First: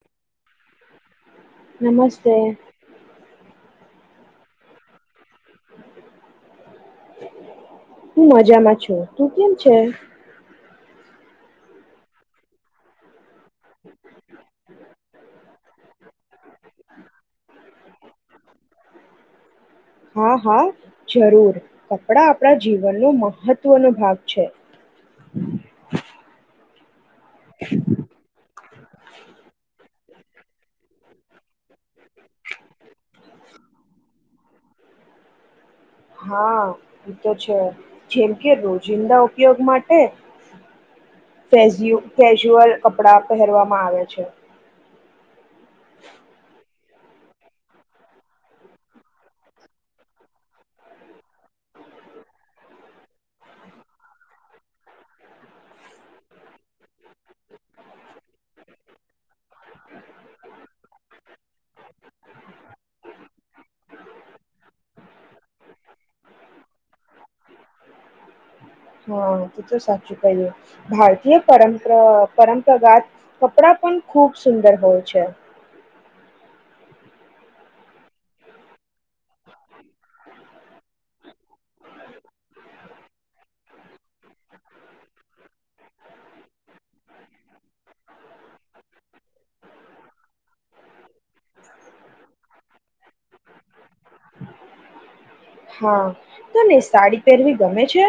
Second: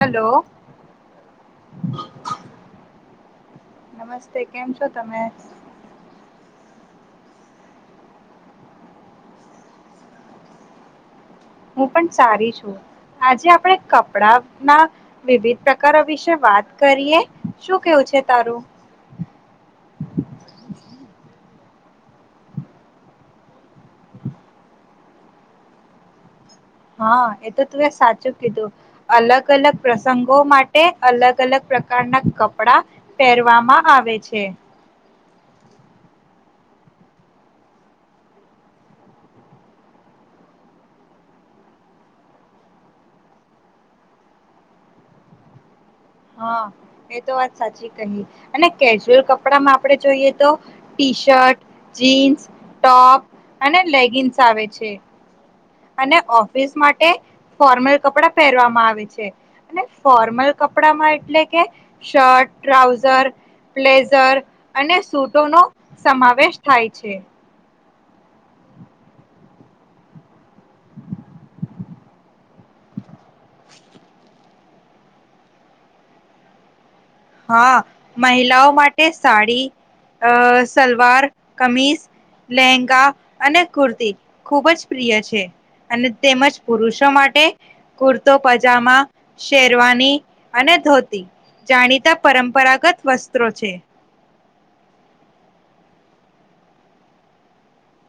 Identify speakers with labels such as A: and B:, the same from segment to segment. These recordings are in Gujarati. A: હલો [inaudible]
B: નમસ્તે [inaudible]
A: નમસ્તે કેમ છો તમે? [inaudible]
B: હું મજામાં છું તું કેમ છે.?
A: હું પણ સારી છું. આજે આપણે કપડા ના. વિવિધ, પ્રકારો વિશે વાત કરીએ શું? કેવું છે? તારું.
B: હા, હા, જરૂર કપડા આપણા જીવનનો મહત્વનો ભાગ છે.
A: હા, એ તો તું એ સાચું કીધું અલગ અલગ પ્રસંગો માટે અલગ અલગ પ્રકારના કપડા પહેરવામાં આવે છે.
B: હા તો, છે જેમ કે રોજિંદા ઉપયોગ માટે ફઝુઅલ કપડા પહેરવામાં આવે છે.
A: હા એ તો વાત સાચી કહી અને કેજ્યુઅલ કપડામાં આપણે જોઈએ? તો ટી શર્ટ જીન્સ ટોપ અને લેગિન્સ આવે છે. અને ઓફ [inaudible] માટે, ફોર્મલ કપડા પહેરવામાં આવે છે અને ફોર્મલ કપડામાં એટલે. કે, શર્ટ ટ્રાઉઝર, પ્લેઝર, અને સુૂટો નો સમાવેશ થાય છે.
B: હા, તે તો સાચું કઈ ભારતીય પરંપરા પરંપરાગાત. કપડા પણ ખૂબ. સુંદર હોય છે.?
A: હા, મહિલાઓ માટે સાડી, અ સલવાર કમીસ લહેંગા અને કુર્તી ખૂબ જ પ્રિય છે. અને તેમજ પુરુષો માટે કુર્તો, પજામા શેરવાની અને ધોતી જાણી. પરંપરાગત વસ્ત્રો છે.
B: હા, તને સાડી પહેરવી ગમે છે.?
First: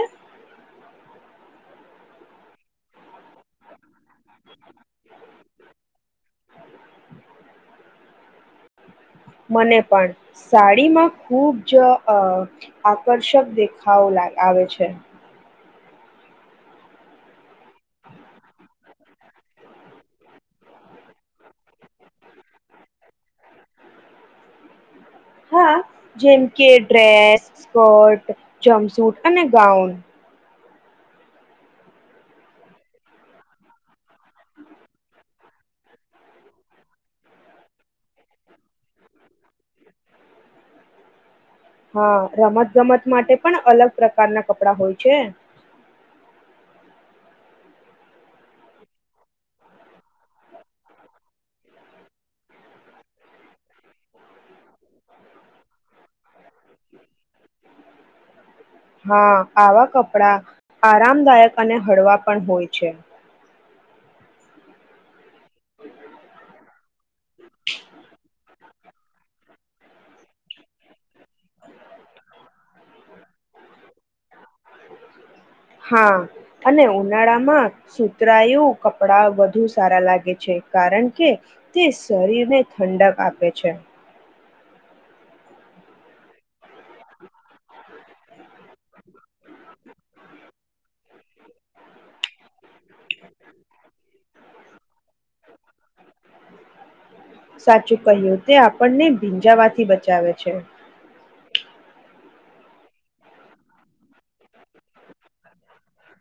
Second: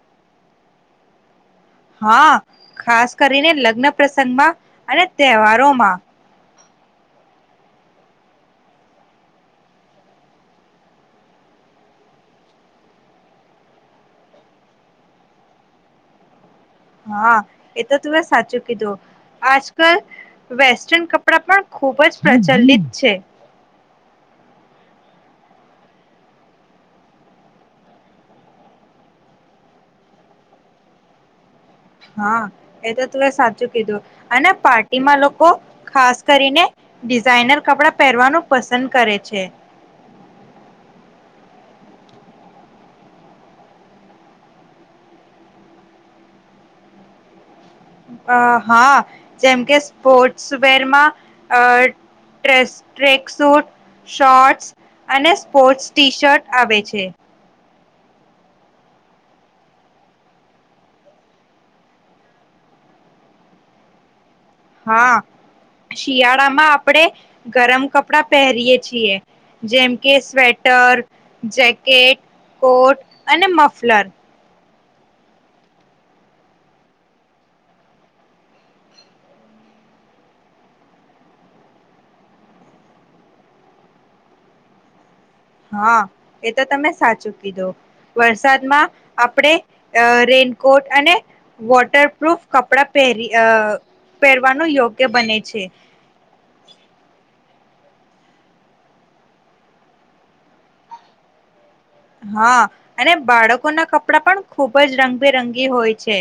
A: હા, ખાસ કરીને લગ્ન પ્રસંગ માં. અને તહેવારોમાં.
B: મને, પણ સાડીમાં ખુબ જ આકર્ષક દેખાવો આવે છે.
A: હા, એ તો તું સાચું કીધું આજ કલ વેસ્ટર્ન કપડા પણ ખુબ જ પ્રચલિત છે.
B: હા જેમ કે ડ્રેસ સ્કર્ટ જમસૂટ અને ગાઉન.
A: હા એ તો તું એ સાચું કીધું અને પાર્ટીમાં લોકો ખાસ કરીને ડિઝાઈનર કપડા પહેરવાનું પસંદ કરે છે.
B: હા રમત ગમત માટે પણ અલગ પ્રકારના કપડા હોય છે.
A: અ હા જેમ કે સ્પોર્ટ્સ વેરમાં આ ડેસ્ટ્રિંગ સૂટ શોર્ટ્સ અને સ્પોર્ટ્સ ટી શર્ટ આવે છે.
B: હા આવા કપડા આરામદાયક અને હળવા પણ હોય છે.
A: હા. શિયાળામાં આપણેે ગરમ કપડા પહેરીયીએ છીએ જેમ કે સ્વેટર જેકેટ કોટ અને મફલર.
B: હા અને ઉનાળામાં સુતરાયું કપડા વધુ સારા લાગે છે કારણ કે તે શરીરને ઠંડક આપે છે.
A: હા એ તો તમે સાચું કીધો વર્ષ વરસાદમાં આપડે અ રેનકોટ અને વોટરપ્રૂફ કપડા પહેરી આ પહેરવાનું યોગ્ય બને છે.
B: સાચું કહ્યું તે આપણને ભીંજાવાથી બચાવે છે.
A: હા અને બાળકોના કપડા પણ ખુબ જ રંગબેરંગી હોય છે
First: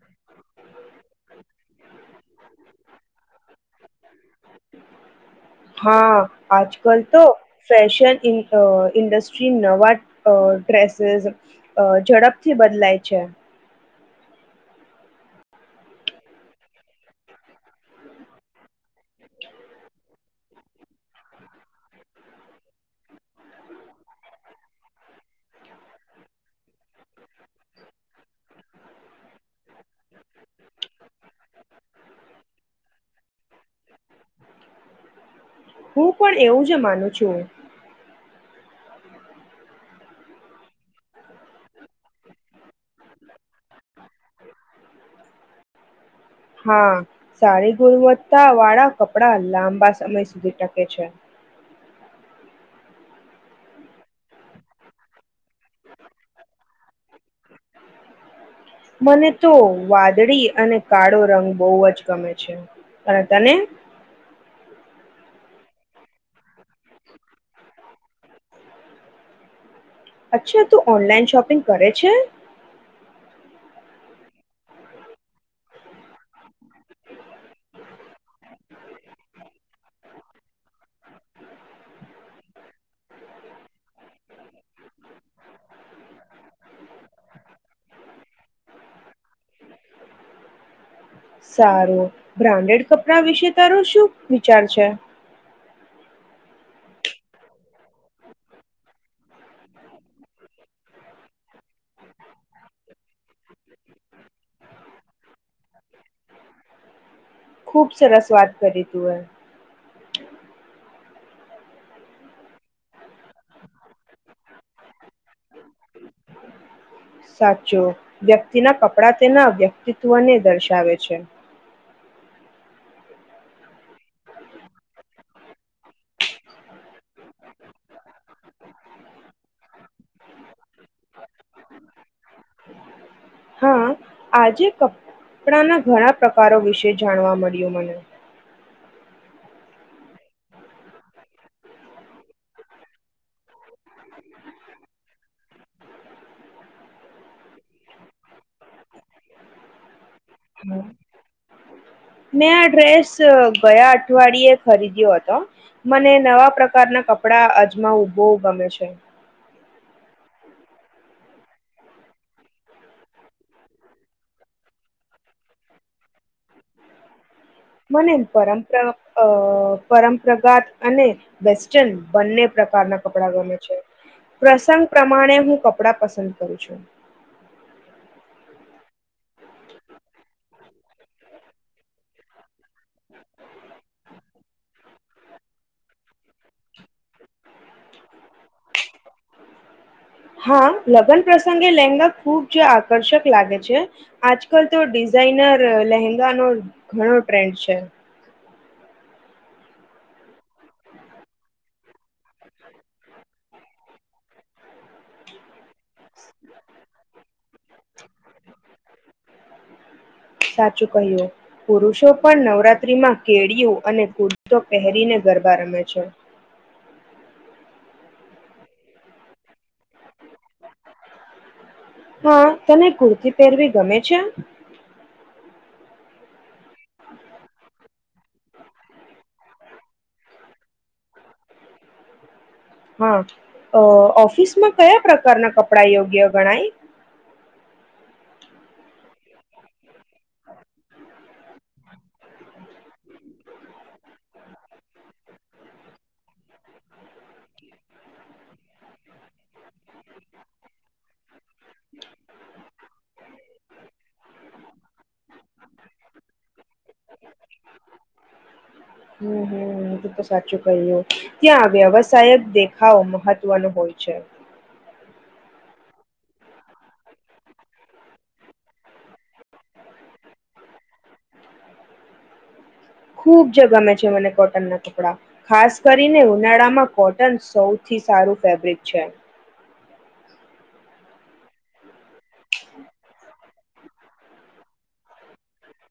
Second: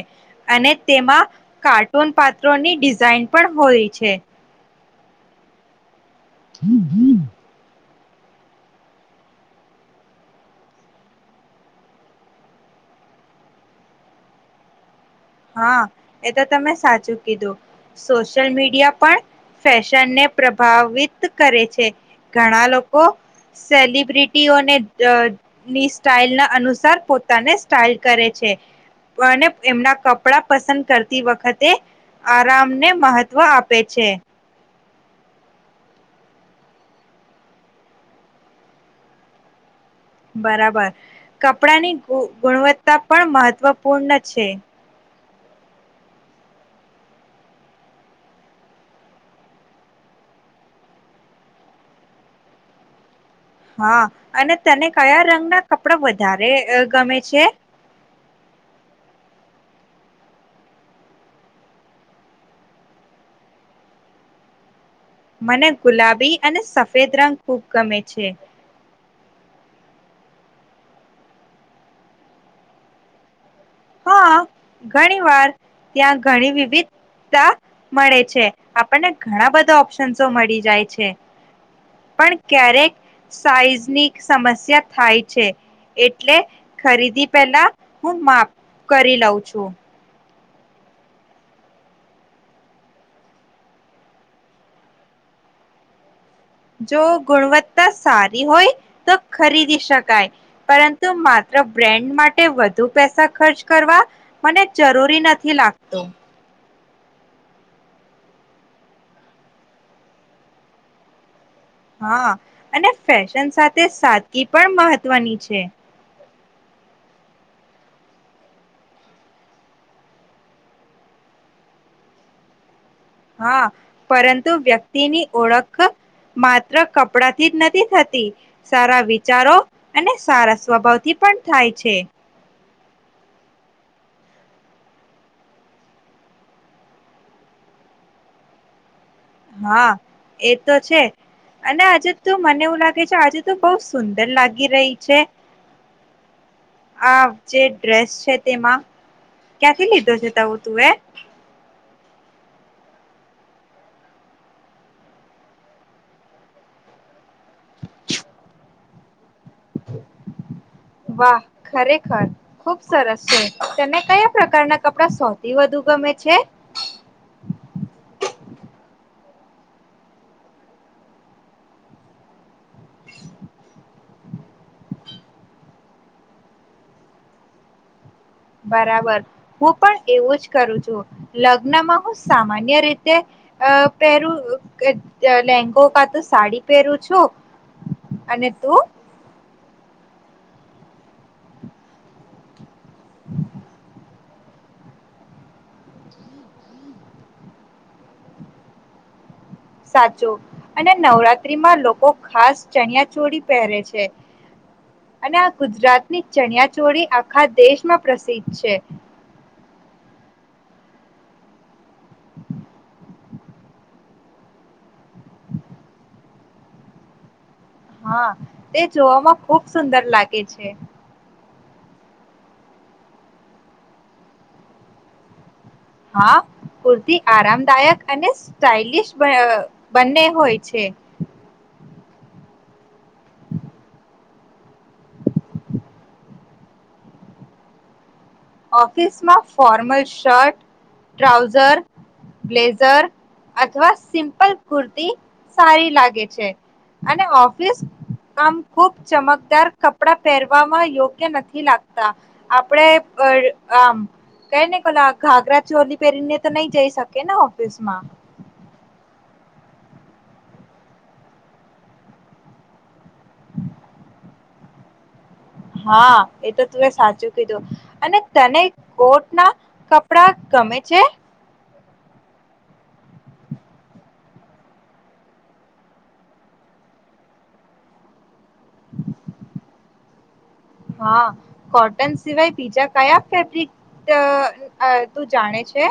A: અને તેમાં કાટ ટોન પાત્રોની ડિઝાઇન પણ હોય છે.
B: હા આજકાલ તો ફેશન ઇન આ ઇન્ડસ્ટ્રી નવા આ ડ્રેસીસ ઝડપથી બદલાય છે.
A: હા એ તો તમે સાચું કીધું સોશિયલ મીડિયા પણ ફેશનને પ્રભાવિત કરે છે ઘણા લોકો સેલિબ્રિટીઓને આ ની સ્ટાઇલ ના અનુ તર પોતાને સ્ટાઈલ કરે છે મને એમના પપ પસંદ કરતી વખતે આરામને મહત્વ આપે છે.
B: હું પણ એવું જ માનું છું.
A: બરાબર કપડાની ગુ ગુણવત્તા પણ મહત્વપૂર્ણ છે.
B: હા સારી ગુણવત્તા વાળા કપડા લાંબા સમય સુધી ટકે છે.
A: હા અને તને કયા રંગના કપડા વધારે આ ગમે છે.
B: મને તો વાદળી અને કાળો રંગ બહુ જ ગમે છે અને તને.
A: મને ગુલાબી અને સફેદ રંગ ખૂબ ગમે છે.
B: અચ્છા તું ઓનલાઈન શોપિંગ કરે છે.
A: હા ઘણી વાર ત્યાં ઘણી વિવિધતા મળે છે આપણને ઘણા બધા ઓપ્શન્સ મળી જાય છે પણ ક્યારેક સાઈઝની સમસ્યા થાય છે એટલે ખરીદી પહેલા હું માપ કરી લઉં છું.
B: સારું બ્રાન્ડેડ કપડાં વિશે તારો શું વિચાર છે.
A: જો ગુણવત્તા સારી હોય તો ખરીદી શકાય પરંતુ માત્ર બ્રેન્ડ માટ ટે વધુ પૈસા ખર્ચ કરવા મને જરૂરી નથી લાગતો.
B: ખૂબ સરસ વાત કરી તુંએ.
A: હા અને ફેશન સાથે સાદગી પણ મહત્વની છે.
B: સાચું વ્યક્તિના કપડા તેના વ્યક્તિત્વને દર્શાવે છે.
A: હા પરંતુ વ્યક્તિની ઓળખ માત્ર કપડાથી જ નથી થતી સારા વિચારો અને સારા સ્વભાવથી પણ થાય છે.
B: હા આજે કપડાંના ઘણા પ્રકારો વિશે જાણવા મળ્યું મને.
A: હા એ તો છે અને આજે તું મને એવું લાગે છે આજે તો બહુ સુંદર લાગી રહી છે. આ જે ડ્રેસ છે તેમાં. ક્યાંથી લીધો છે તાવુ તું
B: હમ.
A: એ.
B: મેં આ ડ્રેસ ગયા અઠવાડિયે ખરીદ્યો હતો મને નવા પ્રકારના કપડા અજમાવું ખૂબ ગમે છે.
A: વાહ, ખરેખર ખુબ સરસ છે, તને કયા પ્રકારના કપડા સોથી વધુ ગમે છે
B: મને, પરંપરા પરંપરાગાત અને વેસ્ટન બંને પ્રકારના કપડા ગમે છે પ્રસંગ પ્રમાણે હું કપડા પસંદ કરું છું
A: બરાબર હું, પણ એવું જ કરું છું લગ્નમાં હું, સામાન્ય અન્ય રીતે અ પહેરું લેંગો કા તું સાડી પહેરું છું અને તું
B: હા, લગ્ન પ્રસંગે લહેંગા ખુબ જ આકર્ષક લાગે છે આજકાલ તો ડિઝાઇનર લહેંગાનો ઘણો ટ્રેન્ડ છે.
A: સાચું, અને નવરાત્રીમાં લોકો ખાસ ચણિયા ચોડી પહેરે છે અને ગુજરાતની ચણિયાચોળી આખા દેશમાં પ્રસિદ્ધ છે.
B: સાચું કહ્યું, પુરુષો પણ નવરાત્રીમાં કેડિયું અને કુરતો પહેરીને ગરબા રમે છે
A: હા, તે જોવામાં ખુબ સુંદર લાગે છે
B: હા, તને કુર્તી પહેરવી ગમે છે.
A: હા કુર્તી આરામદાયક અને સ્ટાઇલિશ બને હોય છે.
B: હા, ઓફિસમાં કયા પ્રકારના કપડા યોગ્ય ગણાય?
A: ઓફિસમાં ફોર્મલ શર્ટ ટ્રાઉઝર બ્લેઝર અથવા સિમ્પલ કુર્તી સારી લાગે છે. અને ઓફિસ કામ ખુબ ચમકદાર કપડા પહેરવામાં યોગ નથી, લાગતા આપણેે આમ, કઈ ને કો ઘાાગરા ચોલી પહેરીને તો નહી જઈ શકે ને ઓફિસ માં?
B: હમ હમું તો તો સાચું કહી્યું ત્યાં વ્યવસાય દેખાવો મહત્વનો હોય છે.
A: હા એ તો તું એ સાચું કીધું અને તને કોટ ના કપડા ગમે છે.?
B: ખૂબ જ ગમે છે. મને કોટન ના કપડા ખાસ કરીને ઉનાળામાં કોટન સૌથી સારું ફેબ્રિક છે.
A: હા, કોટન સિવાય બીજા કયા ફેબ્રિક તું જાણે છે?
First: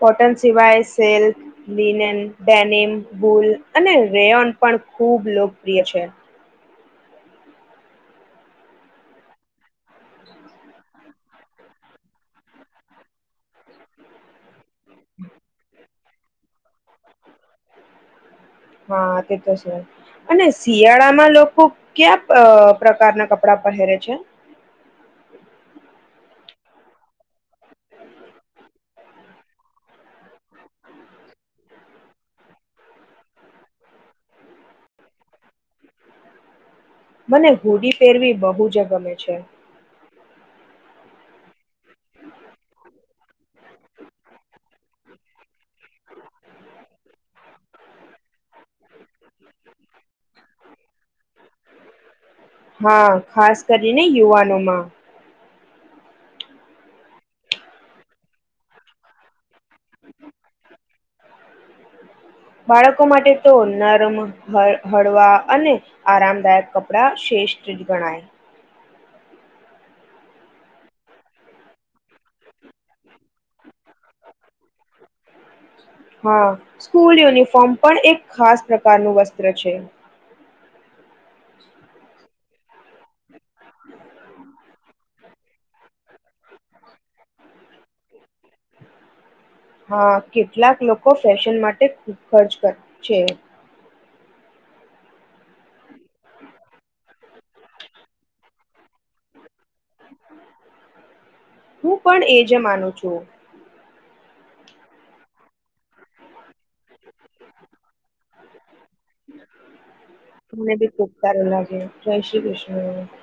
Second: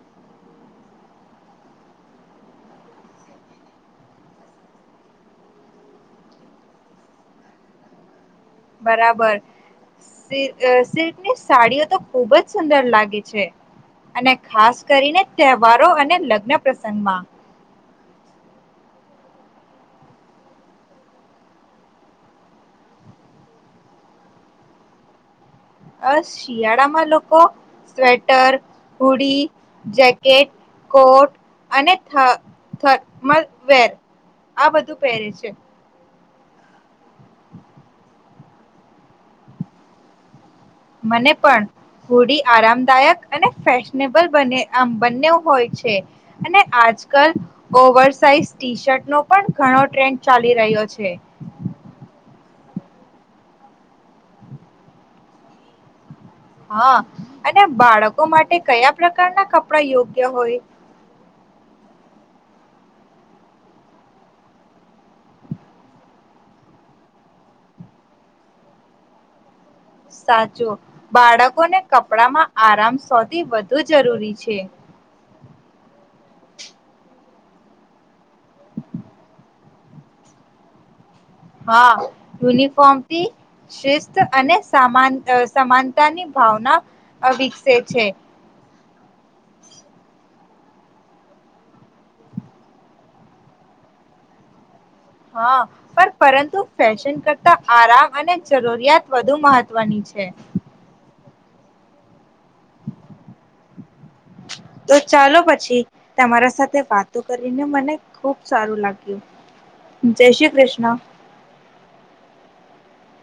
B: કોટન સિવાય સિલ્ક લિનન ડેનિમ પુલ અને રેયોન પણ ખૂબ લોકપ્રિય છે.
A: બરાબર, સિલ્કની સાડીઓ તો ખુબ જ સુંદર લાગે છે. અને ખાસ. કરીને તહેવારો અને લગ્ન પ્રસંગ માં
B: હા તે તો છે અને શિયાળામાં લોકો ક્યા પ્રકારના કપડા પહેરે છે?
A: અ શિયાળામાં લોકો સ્વેટર હોુડી જેકેટ કોટ અને થ થમ વર આ બધું પહેરે છે
B: મને હોુડી પેરવી બહુ જ ગમે છે.
A: મને પણ હોુડી આરામદાયક અને ફેશનેબલ આમ બન્ને હોય છે? અને આજકાલ ઓવર સાઇઝ ટી શર્ટનો પણ ઘણો ટ્રેન્ડ ચાલી રહ્યો છે.
B: હા, ખાસ કરીને યુવાનોમાં
A: હા, અને બાળકો માટે કયા પ્રકારના કપડા યોગ્ય હોય?
B: બાળકો માટે તો નરમ હળવા અને આરામદાયક કપડા શ્રેષ્ઠ જ ગણાય.
A: સાચું, બાળકોને કપડા માં આરામ સોધી વધ શ જરૂરી છે.
B: હા, સ્કૂલ યુનિફોર્મ પણ એક ખાસ પ્રકારનું વસ્ત્ર છે.
A: હા [inaudible] પતી શિસ્ત અને સામાન. અ સમાનતાની ભાવના વિકસે છે.
B: હા, કેટલાક લોકો ફેશન માટે ખૂબ ખર્ચ છે.
A: હા, પણ પરંતુ ફેશન કરતા આરામ અને જરૂરિયાત વધુ મહત્વની છે.
B: હું પણ એ જ માનું છું.
A: તો ચાલો પછી તમારા. સાથે વાતો કરીને મને ખુબ સારું લાગ્યું, જય શ્રી કૃષ્ણ.
B: હમ [inaudible] [unintelligible]